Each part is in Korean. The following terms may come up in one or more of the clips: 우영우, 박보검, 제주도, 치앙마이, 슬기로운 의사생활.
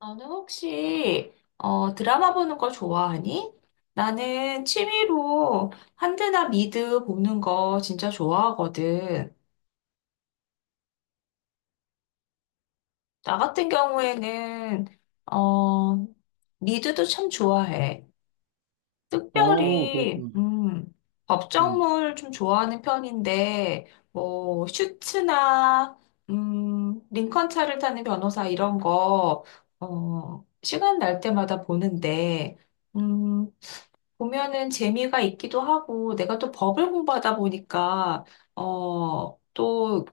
너는 혹시 드라마 보는 거 좋아하니? 나는 취미로 한드나 미드 보는 거 진짜 좋아하거든. 나 같은 경우에는 어, 미드도 참 좋아해. 어, 특별히 그렇구나. 음. 법정물 좀 좋아하는 편인데 뭐 슈츠나 링컨 차를 타는 변호사 이런 거 시간 날 때마다 보는데. 음, 보면은 재미가 있기도 하고, 내가 또 법을 공부하다 보니까, 또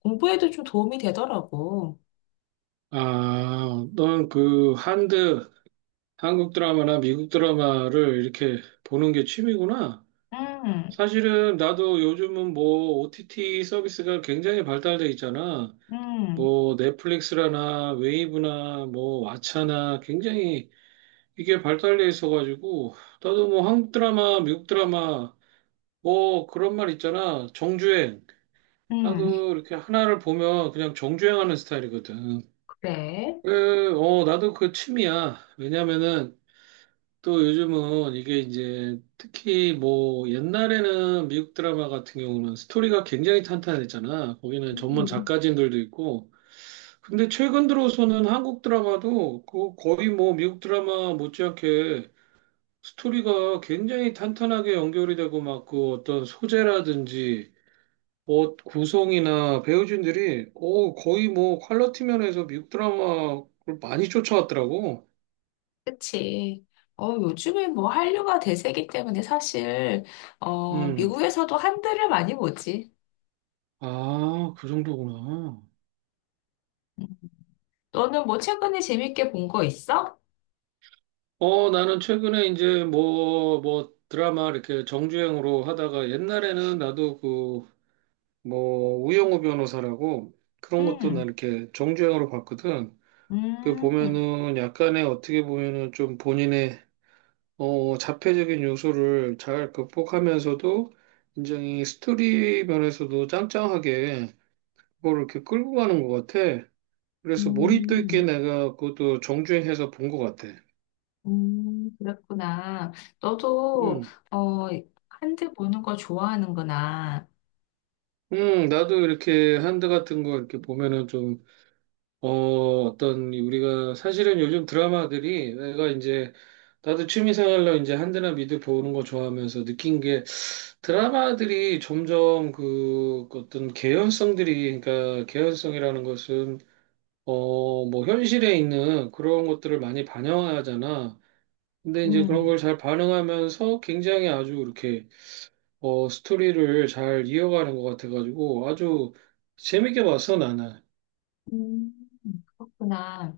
공부에도 좀 도움이 되더라고. 아, 넌 그 한드, 한국 드라마나 미국 드라마를 이렇게 보는 게 취미구나. 음, 사실은 나도 요즘은 뭐 OTT 서비스가 굉장히 발달돼 있잖아. 음, 뭐 넷플릭스라나 웨이브나 뭐 왓챠나 굉장히 이게 발달돼 있어가지고 나도 뭐 한국 드라마, 미국 드라마 뭐 그런 말 있잖아. 정주행. 음, 나도 이렇게 하나를 보면 그냥 정주행하는 스타일이거든. 그래. 나도 그 취미야. 왜냐면은 또 요즘은 이게 이제 특히 뭐 옛날에는 미국 드라마 같은 경우는 스토리가 굉장히 탄탄했잖아. 거기는 전문 음, 작가진들도 있고. 근데 최근 들어서는 한국 드라마도 그 거의 뭐 미국 드라마 못지않게 스토리가 굉장히 탄탄하게 연결이 되고 막 그 어떤 소재라든지 뭐 구성이나 배우진들이 거의 뭐 퀄리티 면에서 미국 드라마를 많이 쫓아왔더라고. 그치. 어, 요즘에 뭐 한류가 대세기 때문에 사실, 음. 미국에서도 한글을 많이 보지. 아, 그 정도구나. 음. 너는 뭐 최근에 재밌게 본 거 있어? 나는 최근에 이제 뭐 드라마 이렇게 정주행으로 하다가 옛날에는 나도 우영우 변호사라고 그런 것도 나 음, 이렇게 정주행으로 봤거든. 그 음, 보면은 약간의 어떻게 보면은 좀 본인의 자폐적인 요소를 잘 극복하면서도 굉장히 스토리 면에서도 짱짱하게 그걸 이렇게 끌고 가는 것 같아. 그래서 몰입도 있게 음. 내가 그것도 정주행해서 본 것 같아. 그랬구나. 너도, 음, 어, 한드 보는 거 좋아하는구나. 나도 이렇게 한드 같은 거 이렇게 보면은 좀, 어, 이 우리가 사실은 요즘 드라마들이 내가 이제, 나도 취미생활로 이제 한드나 미드 보는 거 좋아하면서 느낀 게 드라마들이 점점 그 어떤 개연성들이, 그러니까 개연성이라는 것은, 뭐 현실에 있는 그런 것들을 많이 반영하잖아. 근데 이제 그런 음, 걸 잘 반영하면서 굉장히 아주 이렇게 스토리를 잘 이어가는 것 같아가지고 아주 재밌게 봤어, 나는. 음, 그렇구나.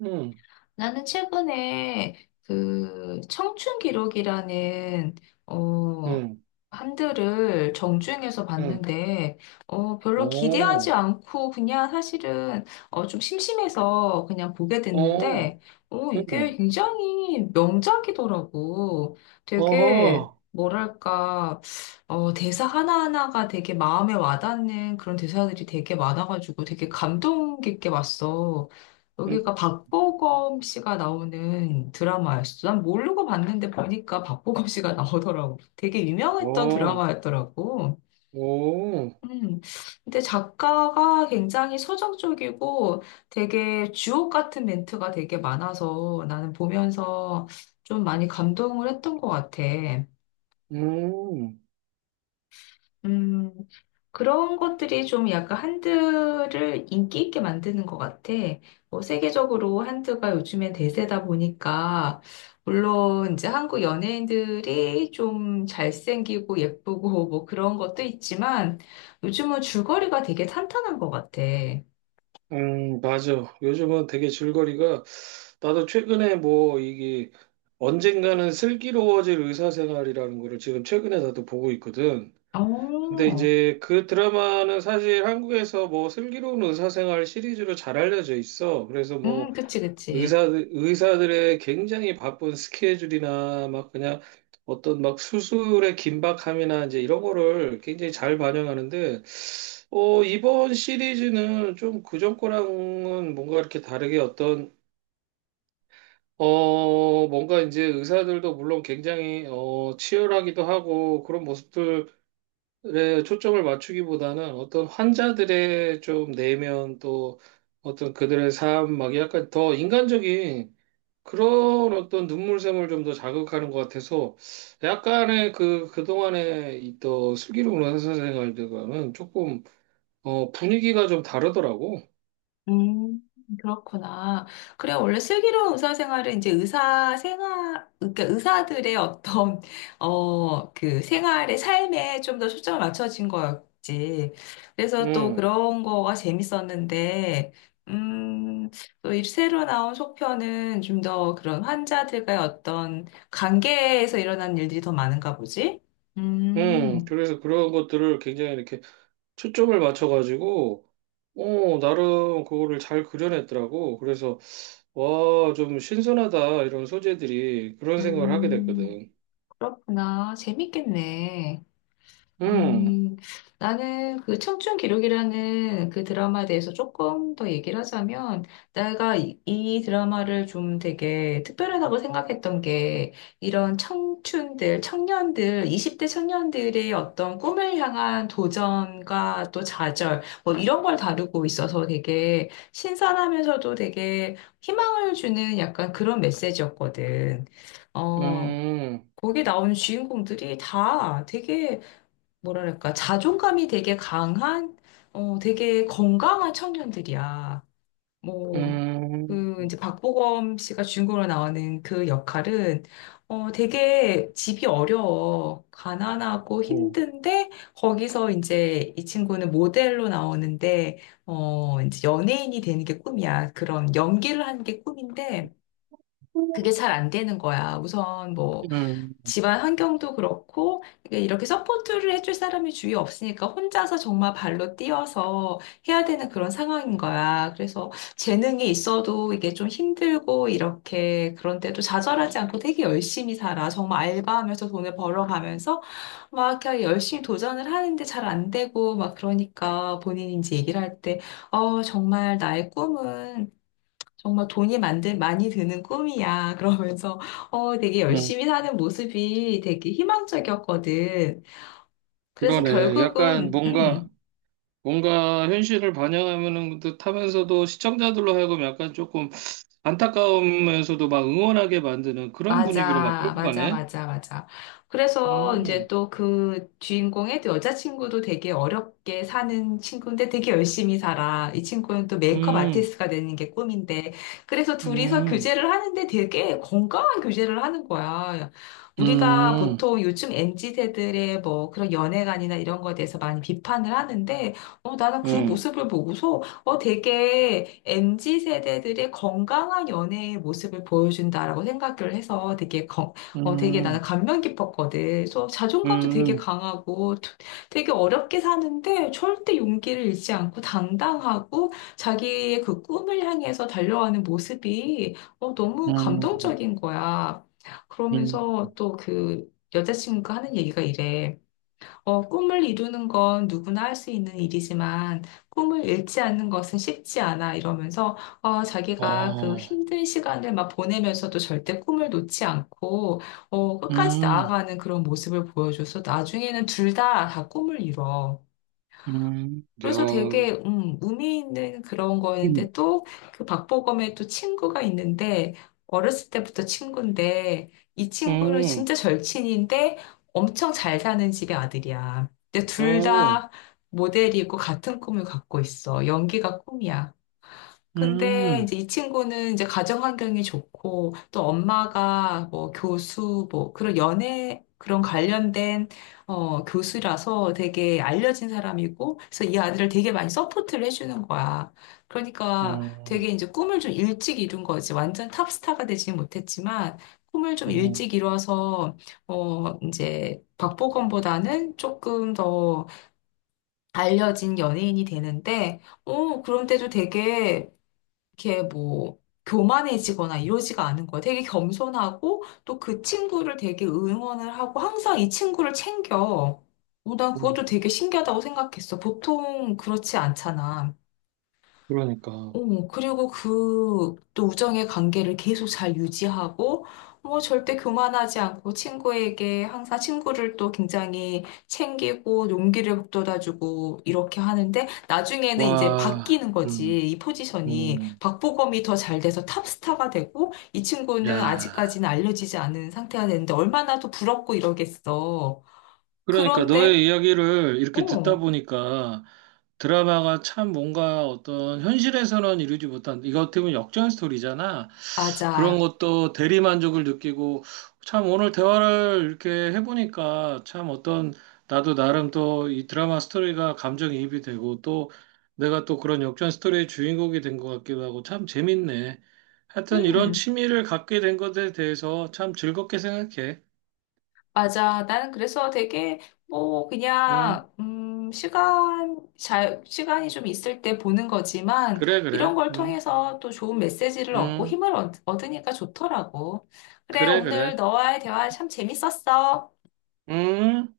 응, 나는 최근에 그 청춘 기록이라는 어 응, 한들을 정주행해서 응. 봤는데 별로 기대하지 어, 않고 그냥 사실은 좀 심심해서 그냥 보게 어, 됐는데 이게 응. 굉장히 명작이더라고. 어허, 되게 뭐랄까 대사 하나하나가 되게 마음에 와닿는 그런 대사들이 되게 많아가지고 되게 감동 깊게 봤어. 응, 여기가 박보검 씨가 나오는 드라마였어. 난 모르고 봤는데 보니까 박보검 씨가 나오더라고. 되게 유명했던 어, 드라마였더라고. 오, 음. 근데 작가가 굉장히 서정적이고 되게 주옥 같은 멘트가 되게 많아서 나는 보면서 좀 많이 감동을 했던 것 같아. 음, 음. 그런 것들이 좀 약간 한드를 인기 있게 만드는 것 같아. 뭐 세계적으로 한드가 요즘에 대세다 보니까, 물론 이제 한국 연예인들이 좀 잘생기고 예쁘고 뭐 그런 것도 있지만, 요즘은 줄거리가 되게 탄탄한 것 같아. 맞아. 요즘은 되게 줄거리가 나도 최근에 뭐 이게 언젠가는 슬기로워질 의사생활이라는 거를 지금 최근에 나도 보고 있거든. 근데 어, 이제 그 드라마는 사실 한국에서 뭐 슬기로운 의사생활 시리즈로 잘 알려져 있어. 그래서 뭐 그치, 그치. 의사들의 굉장히 바쁜 스케줄이나 막 그냥 어떤 막 수술의 긴박함이나 이제 이런 거를 굉장히 잘 반영하는데, 이번 시리즈는 좀 그전 거랑은 뭔가 이렇게 다르게 뭔가 이제 의사들도 물론 굉장히 치열하기도 하고 그런 모습들 에 초점을 맞추기보다는 어떤 환자들의 좀 내면 또 어떤 그들의 삶, 막 약간 더 인간적인 그런 어떤 눈물샘을 좀 더 자극하는 것 같아서 약간의 그동안에 있던 슬기로운 의사 생활들과는 조금, 분위기가 좀 다르더라고. 음, 그렇구나. 그래, 원래 슬기로운 의사생활은 이제 의사 생활, 그러니까 의사들의 어떤, 그 생활의 삶에 좀 더 초점을 맞춰진 거였지. 그래서 또 음, 그런 거가 재밌었는데, 음, 또 이 새로 나온 속편은 좀 더 그런 환자들과의 어떤 관계에서 일어난 일들이 더 많은가 보지? 음, 그래서 그런 것들을 굉장히 이렇게 초점을 맞춰가지고, 나름 그거를 잘 그려냈더라고. 그래서 와, 좀 신선하다, 이런 소재들이. 그런 생각을 하게 음, 됐거든. 그렇구나. 재밌겠네. 음, 음, 나는 그 청춘 기록이라는 그 드라마에 대해서 조금 더 얘기를 하자면, 내가 이 드라마를 좀 되게 특별하다고 생각했던 게, 이런 청춘들, 청년들, 20대 청년들의 어떤 꿈을 향한 도전과 또 좌절, 뭐 이런 걸 다루고 있어서 되게 신선하면서도 되게 희망을 주는 약간 그런 메시지였거든. 어, 음, 거기 나오는 주인공들이 다 되게 뭐랄까, 자존감이 되게 강한, 되게 건강한 청년들이야. 뭐, 음, 그, 이제 박보검 씨가 주인공으로 나오는 그 역할은, 되게 집이 어려워. 가난하고 오, 힘든데, 거기서 이제 이 친구는 모델로 나오는데, 이제 연예인이 되는 게 꿈이야. 그런 연기를 하는 게 꿈인데, 그게 잘 안 되는 거야. 우선 뭐, 음, 집안 환경도 그렇고 이게 이렇게 서포트를 해줄 사람이 주위에 없으니까 혼자서 정말 발로 뛰어서 해야 되는 그런 상황인 거야. 그래서 재능이 있어도 이게 좀 힘들고 이렇게 그런데도 좌절하지 않고 되게 열심히 살아. 정말 알바하면서 돈을 벌어가면서 막 이렇게 열심히 도전을 하는데 잘 안 되고 막 그러니까 본인이 이제 얘기를 할 때, 정말 나의 꿈은 정말 돈이 만든 많이 드는 꿈이야. 그러면서 되게 음. 열심히 사는 모습이 되게 희망적이었거든. 그래서 그러네. 약간 결국은 뭔가, 뭔가 현실을 반영하는 듯하면서도 시청자들로 하여금 약간 조금 안타까우면서도 막 응원하게 만드는 그런 분위기로 막 맞아, 끌고 맞아, 가네. 맞아, 맞아. 그래서 이제 음, 또 그 주인공의 또 여자친구도 되게 어렵게 사는 친구인데 되게 열심히 살아. 이 친구는 또 메이크업 음, 아티스트가 되는 게 꿈인데. 그래서 둘이서 음, 교제를 하는데 되게 건강한 교제를 하는 거야. 우리가 음, 보통 요즘 m 지세들의 뭐 그런 연애관이나 이런 거에 대해서 많이 비판을 하는데, 나는 그 음, 모습을 보고서 되게 MZ 세대들의 건강한 연애의 모습을 보여준다라고 생각을 해서 되게 나는 음, 감명 깊었거든. 그래서 자존감도 되게 음, 강하고 되게 어렵게 사는데 절대 용기를 잃지 않고 당당하고 자기의 그 꿈을 향해서 달려가는 모습이 너무 음, 감동적인 거야. 음. 그러면서 또 그 여자친구가 하는 얘기가 이래. 꿈을 이루는 건 누구나 할 수 있는 일이지만 꿈을 잃지 않는 것은 쉽지 않아 이러면서 자기가 그 어, 힘든 시간을 막 보내면서도 절대 꿈을 놓지 않고 끝까지 음, 나아가는 그런 모습을 보여줘서 나중에는 둘 다 다 꿈을 이뤄. 야, 그래서 되게 의미 있는 그런 거였는데 또 그 박보검의 또 친구가 있는데 어렸을 때부터 친구인데 이 친구는 음, 진짜 절친인데 엄청 잘 사는 집의 아들이야. 근데 둘 음, 다 모델이고 같은 꿈을 갖고 있어. 연기가 꿈이야. 근데 음, 이제 이 친구는 이제 가정 환경이 좋고 또 엄마가 뭐 교수 뭐 그런 연애 그런 관련된 교수라서 되게 알려진 사람이고 그래서 이 아들을 되게 많이 서포트를 해주는 거야. 그러니까 되게 음, 이제 꿈을 좀 일찍 이룬 거지. 완전 탑스타가 되지는 못했지만 꿈을 좀 음, 일찍 이뤄서 이제 박보검보다는 조금 더 알려진 연예인이 되는데 그런데도 되게 이렇게 뭐 교만해지거나 이러지가 않은 거야. 되게 겸손하고 또 그 친구를 되게 응원을 하고 항상 이 친구를 챙겨. 난 음. 그것도 되게 신기하다고 생각했어. 보통 그렇지 않잖아. 그러니까. 그리고 그 또 우정의 관계를 계속 잘 유지하고, 뭐 절대 교만하지 않고 친구에게 항상 친구를 또 굉장히 챙기고 용기를 북돋아주고 이렇게 하는데 나중에는 이제 와, 바뀌는 거지. 이 포지션이 음, 박보검이 더 잘 돼서 탑스타가 되고 이 친구는 야. 아직까지는 알려지지 않은 상태가 되는데 얼마나 더 부럽고 이러겠어. 그러니까 그런데 너의 이야기를 이렇게 듣다 어, 보니까 드라마가 참 뭔가 어떤 현실에서는 이루지 못한, 이거 어떻게 보면 역전 스토리잖아. 그런 맞아. 것도 대리만족을 느끼고 참 오늘 대화를 이렇게 해보니까 참 어떤 나도 나름 또 이 드라마 스토리가 감정이입이 되고 또 내가 또 그런 역전 스토리의 주인공이 된 것 같기도 하고 참 재밌네. 하여튼 이런 음. 취미를 갖게 된 것에 대해서 참 즐겁게 생각해. 맞아. 나는 그래서 되게 뭐 응, 그냥 시간 잘 시간이 좀 있을 때 보는 거지만 그래, 이런 그래. 걸 응, 통해서 또 좋은 메시지를 얻고 응. 얻으니까 좋더라고. 그래, 그래, 오늘 그래. 너와의 대화 참 재밌었어. 음.